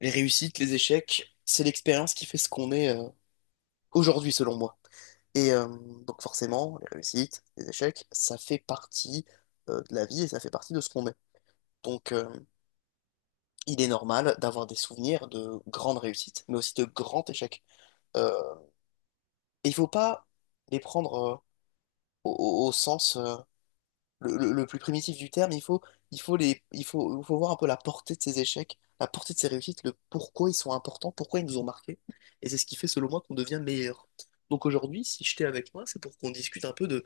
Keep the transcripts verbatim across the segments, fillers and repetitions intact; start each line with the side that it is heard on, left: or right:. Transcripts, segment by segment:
left: Les réussites, les échecs, c'est l'expérience qui fait ce qu'on est euh, aujourd'hui, selon moi. Et euh, donc forcément, les réussites, les échecs, ça fait partie euh, de la vie et ça fait partie de ce qu'on est. Donc euh, il est normal d'avoir des souvenirs de grandes réussites, mais aussi de grands échecs. Euh, et il faut pas les prendre euh, au, au- au sens euh, le, le- le plus primitif du terme, il faut, il faut les, il faut, il faut voir un peu la portée de ces échecs, la portée de ces réussites, le pourquoi ils sont importants, pourquoi ils nous ont marqués. Et c'est ce qui fait, selon moi, qu'on devient meilleur. Donc aujourd'hui, si je t'ai avec moi, c'est pour qu'on discute un peu de,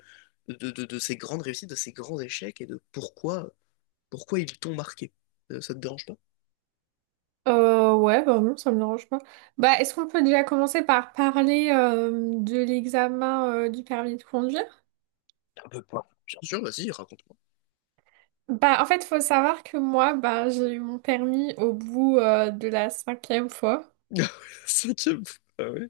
left: de, de, de ces grandes réussites, de ces grands échecs et de pourquoi, pourquoi ils t'ont marqué. Euh, ça te dérange pas?
right: Euh, ouais, bah non, ça me dérange pas. Bah, est-ce qu'on peut déjà commencer par parler euh, de l'examen euh, du permis de conduire?
left: Un peu pas. Bien sûr, vas-y, raconte-moi.
right: Bah, en fait, faut savoir que moi, bah, j'ai eu mon permis au bout euh, de la cinquième fois.
left: Cinquième fois. Ah ouais?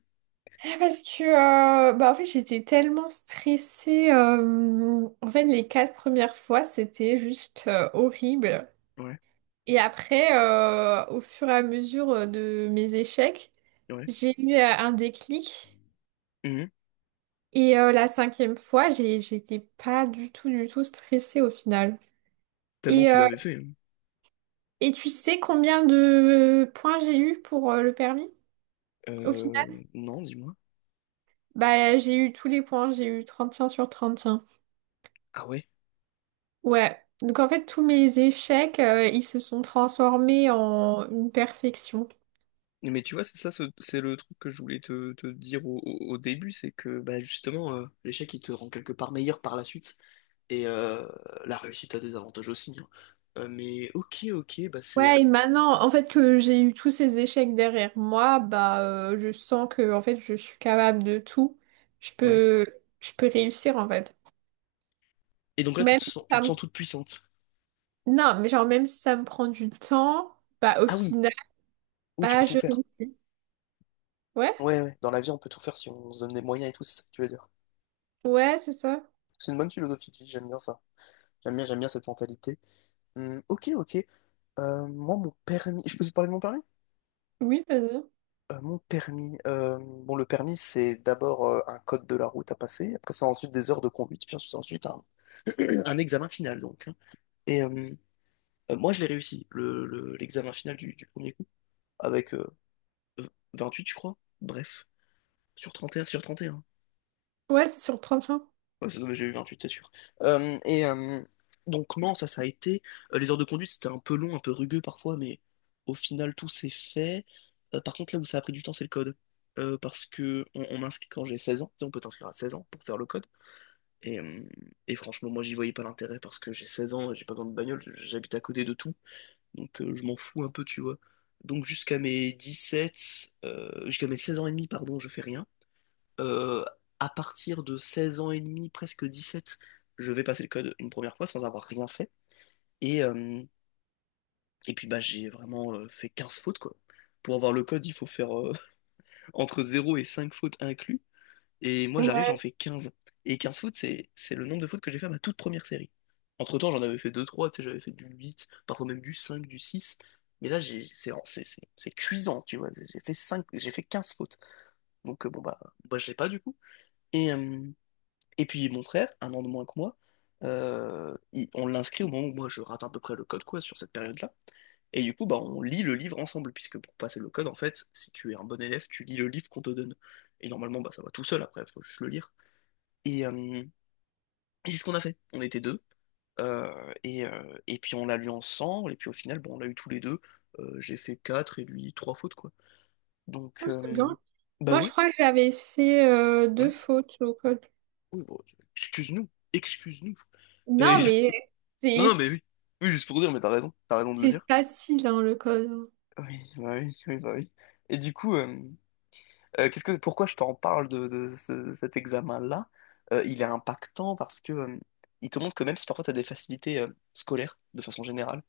right: Ah, parce que, euh, bah, en fait, j'étais tellement stressée. euh, en fait, les quatre premières fois, c'était juste euh, horrible.
left: Ouais,
right: Et après, euh, au fur et à mesure euh, de mes échecs,
left: ouais.
right: j'ai eu euh, un déclic.
left: Mhm.
right: Et euh, la cinquième fois, j'ai, j'étais pas du tout, du tout stressée au final.
left: Tellement
right: Et,
left: tu
right: euh,
left: l'avais fait, hein.
right: et tu sais combien de points j'ai eu pour euh, le permis? Au final,
left: Euh, non, dis-moi.
right: bah, j'ai eu tous les points, j'ai eu trente et un sur trente et un.
left: Ah ouais?
right: Ouais. Donc en fait, tous mes échecs, euh, ils se sont transformés en une perfection.
left: Mais tu vois, c'est ça, ce- c'est le truc que je voulais te, te dire au, au- au début, c'est que bah, justement, euh, l'échec, il te rend quelque part meilleur par la suite. Et euh, la réussite a des avantages aussi, hein. Euh, mais ok, ok, bah c'est.
right: Ouais,
left: euh,
right: et maintenant, en fait, que j'ai eu tous ces échecs derrière moi, bah, euh, je sens que, en fait, je suis capable de tout. Je
left: Ouais.
right: peux, je peux réussir, en fait.
left: Et donc là, tu te
right: Même si
left: sens, tu
right: ça
left: te sens
right: me
left: toute puissante.
right: Non, mais genre, même si ça me prend du temps, bah, au
left: Ah oui,
right: final,
left: oui, tu
right: bah,
left: peux tout
right: je
left: faire.
right: réussis. Ouais,
left: Ouais, ouais. Dans la vie, on peut tout faire si on se donne des moyens et tout, c'est ça que tu veux dire.
right: ouais, c'est ça.
left: C'est une bonne philosophie de vie, j'aime bien ça. J'aime bien, j'aime bien cette mentalité. Hum, ok, ok. Euh, moi, mon permis. Je peux te parler de mon permis?
right: Oui, vas-y.
left: Euh, mon permis. Euh, bon, le permis, c'est d'abord euh, un code de la route à passer. Après, c'est ensuite des heures de conduite. Puis ensuite, c'est ensuite un, un examen final, donc, hein. Et euh, euh, Moi, je l'ai réussi, le, le- l'examen final du, du premier coup, avec euh, v- vingt-huit, je crois. Bref, sur trente et un sur trente et un.
right: Ouais, c'est sur trente-cinq.
left: Ouais, ça doit- j'ai eu vingt-huit, c'est sûr. Euh, et euh, donc, non, ça, ça a été. Euh, les heures de conduite, c'était un peu long, un peu rugueux parfois, mais au final, tout s'est fait. Euh, par contre, là où ça a pris du temps, c'est le code. Euh, parce que on, on m'inscrit quand j'ai seize ans. Tu sais, on peut t'inscrire à seize ans pour faire le code. Et, euh, et franchement, moi, j'y voyais pas l'intérêt parce que j'ai seize ans, j'ai pas besoin de bagnole, je- j'habite à côté de tout. Donc, euh, je m'en fous un peu, tu vois. Donc, jusqu'à mes dix-sept, euh, jusqu'à mes seize ans et demi, pardon, je fais rien euh, à partir de seize ans et demi, presque dix-sept, je vais passer le code une première fois sans avoir rien fait. Et, euh, et puis bah j'ai vraiment euh, fait quinze fautes quoi. Pour avoir le code, il faut faire euh, entre zéro et cinq fautes inclus. Et moi j'arrive, j'en
right: Ouais,
left: fais quinze. Et quinze fautes, c'est, c'est le nombre de fautes que j'ai fait à ma toute première série. Entre-temps, j'en avais fait deux trois, tu sais, j'avais fait du huit, parfois même du cinq, du six. Mais là, j'ai, c'est, c'est, c'est, c'est cuisant, tu vois. J'ai fait cinq, j'ai fait quinze fautes. Donc euh, bon bah, bah je l'ai pas du coup. Et, euh, Et puis mon frère, un an de moins que moi, euh, il- on l'inscrit au moment où moi je rate à peu près le code quoi sur cette période-là. Et du coup, bah, on lit le livre ensemble, puisque pour passer le code, en fait, si tu es un bon élève, tu lis le livre qu'on te donne. Et normalement, bah, ça va tout seul après, faut juste le lire. Et, euh, et c'est ce qu'on a fait. On était deux. Euh, et, euh, et puis on l'a lu ensemble, et puis au final, bon, on l'a eu tous les deux. Euh, j'ai fait quatre et lui trois fautes, quoi. Donc,
right: ouais, c'est
left: euh,
right: bien.
left: bah
right: Moi, je
left: ouais,
right: crois que j'avais fait euh, deux
left: ouais.
right: fautes au code.
left: Oui, bon, excuse-nous, excuse-nous. Euh,
right: Non, mais
left: Non,
right: c'est
left: non, mais oui. Oui, juste pour dire, mais t'as raison. T'as raison de le
right: c'est
left: dire.
right: facile, hein, le code.
left: Oui, bah oui, oui, bah oui. Et du coup, euh, euh, qu'est-ce que, pourquoi je t'en parle de, de ce- cet examen-là? Euh, il est impactant parce que euh, il te montre que même si parfois t'as des facilités euh, scolaires, de façon générale,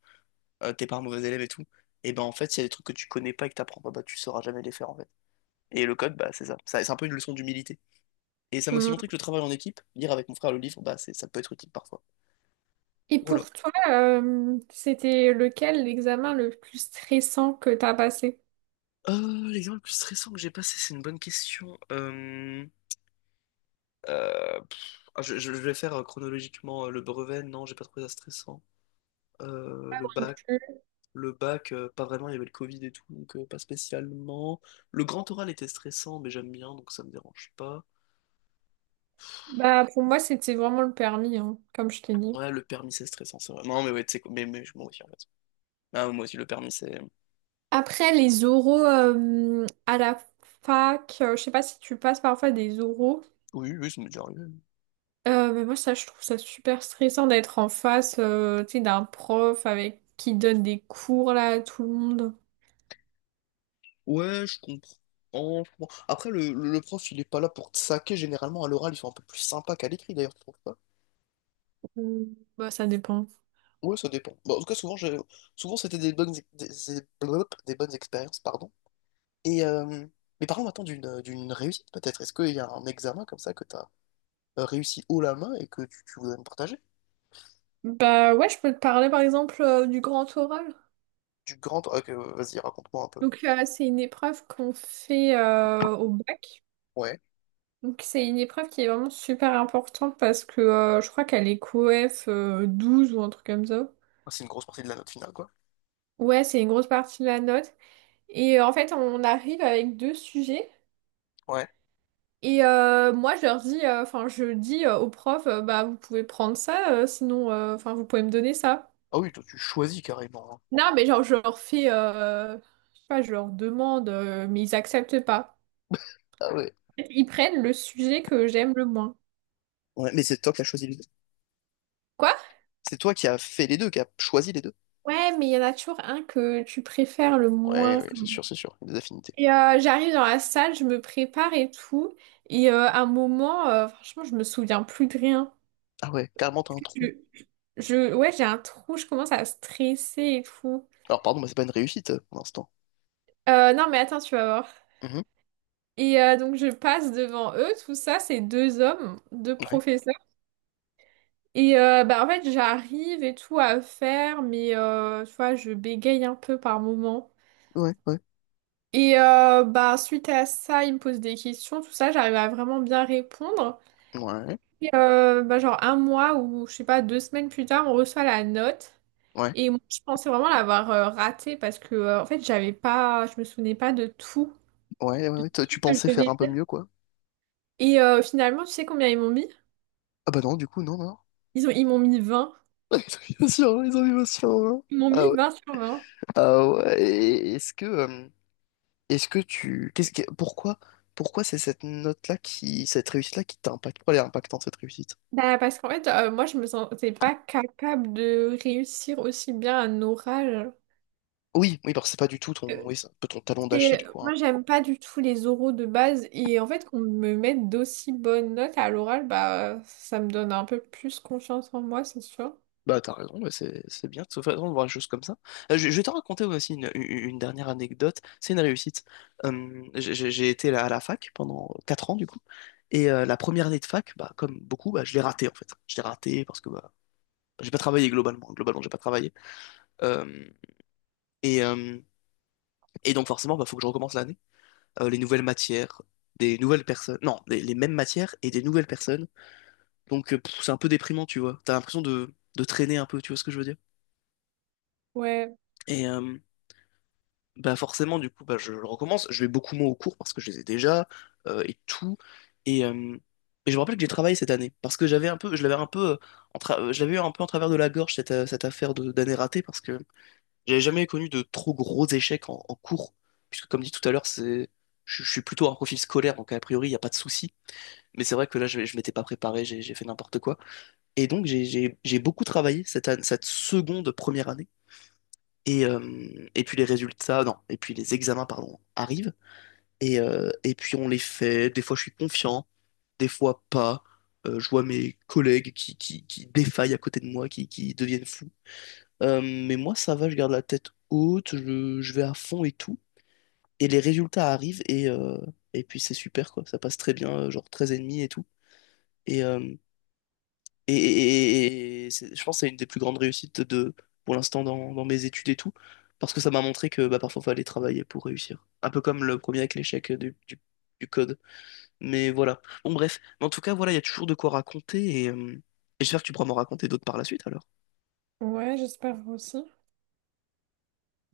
left: euh, t'es pas un mauvais élève et tout, et ben en fait, s'il y a des trucs que tu connais pas et que t'apprends pas, bah tu sauras jamais les faire en fait. Et le code, bah c'est ça. Ça- C'est un peu une leçon d'humilité. Et ça m'a aussi
right: Mm.
left: montré que le travail en équipe, lire avec mon frère le livre, bah c'est, ça peut être utile parfois.
right: Et
left: Voilà.
right: pour toi, euh, c'était lequel l'examen le plus stressant que t'as passé?
left: Euh, l'examen le plus stressant que j'ai passé, c'est une bonne question. Euh, Euh, pff, ah, je, je- vais faire euh, chronologiquement euh, le brevet. Non, j'ai pas trouvé ça stressant. Euh, le
right: Non
left: bac,
right: plus.
left: le bac, euh, pas vraiment. Il y avait le Covid et tout, donc euh, pas spécialement. Le grand oral était stressant, mais j'aime bien, donc ça me dérange pas.
right: Bah, pour moi, c'était vraiment le permis, hein, comme je t'ai dit.
left: Ouais, le permis c'est stressant, c'est vrai. Non, mais ouais, tu sais quoi, mais, mais je- m'en aussi en fait. Ah, moi aussi le permis c'est.
right: Après, les oraux euh, à la fac, euh, je sais pas si tu passes parfois des oraux.
left: Oui, oui, ça m'est déjà arrivé.
right: Euh, mais moi, ça, je trouve ça super stressant d'être en face, euh, tu sais, d'un prof avec qui donne des cours là à tout le monde.
left: Ouais, je comprends. Je comprends. Après, le, le- le prof, il est pas là pour te saquer. Généralement, à l'oral, ils sont un peu plus sympas qu'à l'écrit, d'ailleurs, tu trouves pas?
right: Ou- Bah, ça dépend.
left: Ouais, ça dépend. Bah, en tout cas, souvent, je... souvent c'était des bonnes, des... des blop, des bonnes expériences, pardon. Et, euh... Mais parlons maintenant d'une d'une réussite, peut-être. Est-ce qu'il y a un examen comme ça que tu as réussi haut la main et que tu, tu voudrais me partager?
right: Bah ouais, je peux te parler par exemple euh, du grand oral.
left: Du grand. Ok, vas-y, raconte-moi un peu.
right: Donc euh, c'est une épreuve qu'on fait euh, au bac.
left: Ouais.
right: Donc c'est une épreuve qui est vraiment super importante parce que euh, je crois qu'elle est COEF euh, douze ou un truc comme ça.
left: Ah, c'est une grosse partie de la note finale, quoi.
right: Ouais, c'est une grosse partie de la note. Et euh, en fait, on arrive avec deux sujets.
left: Ouais.
right: Et euh, moi, je leur dis, euh, enfin, je dis euh, au prof, euh, bah, vous pouvez prendre ça, euh, sinon, euh, enfin, vous pouvez me donner ça.
left: Ah oui, toi, tu choisis carrément, hein.
right: Non, mais genre, je leur fais, euh, je sais pas, je leur demande, euh, mais ils acceptent pas.
left: Ah ouais.
right: Ils prennent le sujet que j'aime le moins.
left: Ouais, mais c'est toi qui as choisi les deux.
right: Quoi?
left: C'est toi qui as fait les deux, qui as choisi les deux.
right: Ouais, mais il y en a toujours un que tu préfères le
left: Ouais,
right: moins.
left: ouais, c'est sûr, c'est sûr. Des affinités.
right: Et euh, j'arrive dans la salle, je me prépare et tout. Et euh, à un moment, euh, franchement, je me souviens plus de rien.
left: Ah ouais, carrément, t'as un trou.
right: Je, je- ouais, j'ai un trou, je commence à stresser et tout.
left: Alors, pardon, mais c'est pas une réussite euh, pour l'instant.
right: Euh, non, mais attends, tu vas voir.
left: Mhm.
right: Et euh, donc, je passe devant eux, tout ça, c'est deux hommes, deux
left: Ouais.
right: professeurs. Et euh, bah, en fait, j'arrive et tout à faire, mais euh, tu vois, je bégaye un peu par moment.
left: Ouais, ouais.
right: Et euh, bah, suite à ça, ils me posent des questions, tout ça, j'arrive à vraiment bien répondre.
left: Ouais.
right: Et euh, bah, genre un mois ou, je sais pas, deux semaines plus tard, on reçoit la note.
left: Ouais,
right: Et moi, je pensais vraiment l'avoir euh, raté parce que euh, en fait j'avais pas je me souvenais pas de tout
left: ouais, ouais, ouais. Toi,
right: ce
left: tu
right: que je
left: pensais faire un
right: devais
left: peu
right: dire.
left: mieux, quoi.
right: Et euh, finalement, tu sais combien ils m'ont mis?
left: Ah bah non, du coup, non, non.
right: Ils ont ils m'ont mis vingt.
left: Bien sûr, les animations, hein.
right: Ils m'ont
left: Ah
right: mis
left: ouais.
right: vingt sur vingt.
left: Ah ouais. et Est-ce que, euh, est-ce que tu, qu'est-ce que, pourquoi, pourquoi c'est cette note-là qui, cette réussite-là qui t'impacte? Pourquoi elle est impactante, cette réussite?
right: Bah, parce qu'en fait euh, moi je me sentais pas capable de réussir aussi bien un oral.
left: Oui, oui, parce que c'est pas du tout ton,
right: Euh,
left: oui, c'est un peu ton talon d'Achille,
right: c'est- Moi
left: quoi.
right: j'aime pas du tout les oraux de base et en fait qu'on me mette d'aussi bonnes notes à l'oral bah ça me donne un peu plus confiance en moi, c'est sûr.
left: Bah, t'as raison, ouais, c'est c'est bien de toute façon de voir les choses comme ça. Euh, je, je vais te raconter aussi une, une- une dernière anecdote, c'est une réussite. Euh, j'ai j'ai- j'ai été à la fac pendant quatre ans du coup, et euh, la première année de fac, bah, comme beaucoup, bah, je l'ai ratée en fait. Je l'ai ratée parce que bah, j'ai pas travaillé globalement, globalement j'ai pas travaillé. Euh, et, euh, et donc forcément, bah, faut que je recommence l'année. Euh, les nouvelles matières, des nouvelles personnes, non, les, les mêmes matières et des nouvelles personnes. Donc euh, pff, c'est un peu déprimant, tu vois. T'as l'impression de, de traîner un peu, tu vois ce que je veux dire?
right: Ouais,
left: Et, euh, Bah forcément, du coup, bah, je, je recommence. Je vais beaucoup moins aux cours parce que je les ai déjà euh, et tout. Et, euh, et je me rappelle que j'ai travaillé cette année parce que j'avais un peu, je l'avais un peu, euh, en tra- euh, je l'avais eu un peu en travers de la gorge cette, euh, cette affaire de- d'année ratée parce que j'avais jamais connu de trop gros échecs en, en cours puisque comme dit tout à l'heure, c'est, je, je suis plutôt un profil scolaire donc a priori il n'y a pas de souci. Mais c'est vrai que là, je, je m'étais pas préparé, j'ai j'ai fait n'importe quoi. Et donc j'ai j'ai- j'ai beaucoup travaillé cette, an- cette seconde première année. Et, euh, et puis les résultats, non, et puis les examens, pardon, arrivent. Et, euh, et puis on les fait. Des fois, je suis confiant, des fois pas. Euh, je vois mes collègues qui, qui, qui défaillent à côté de moi, qui, qui deviennent fous. Euh, mais moi, ça va, je garde la tête haute, je, je vais à fond et tout. Et les résultats arrivent et, euh, et puis c'est super, quoi. Ça passe très bien, euh, genre treize et demi et tout. Et, euh, Et, et- et- et c'est- je pense que c'est une des plus grandes réussites de, pour l'instant dans, dans mes études et tout, parce que ça m'a montré que bah, parfois il fallait travailler pour réussir. Un peu comme le premier avec l'échec du, du- du code. Mais voilà. Bon, bref. Mais en tout cas, voilà, il y a toujours de quoi raconter et, euh, et j'espère que tu pourras m'en raconter d'autres par la suite alors.
right: ouais, j'espère aussi.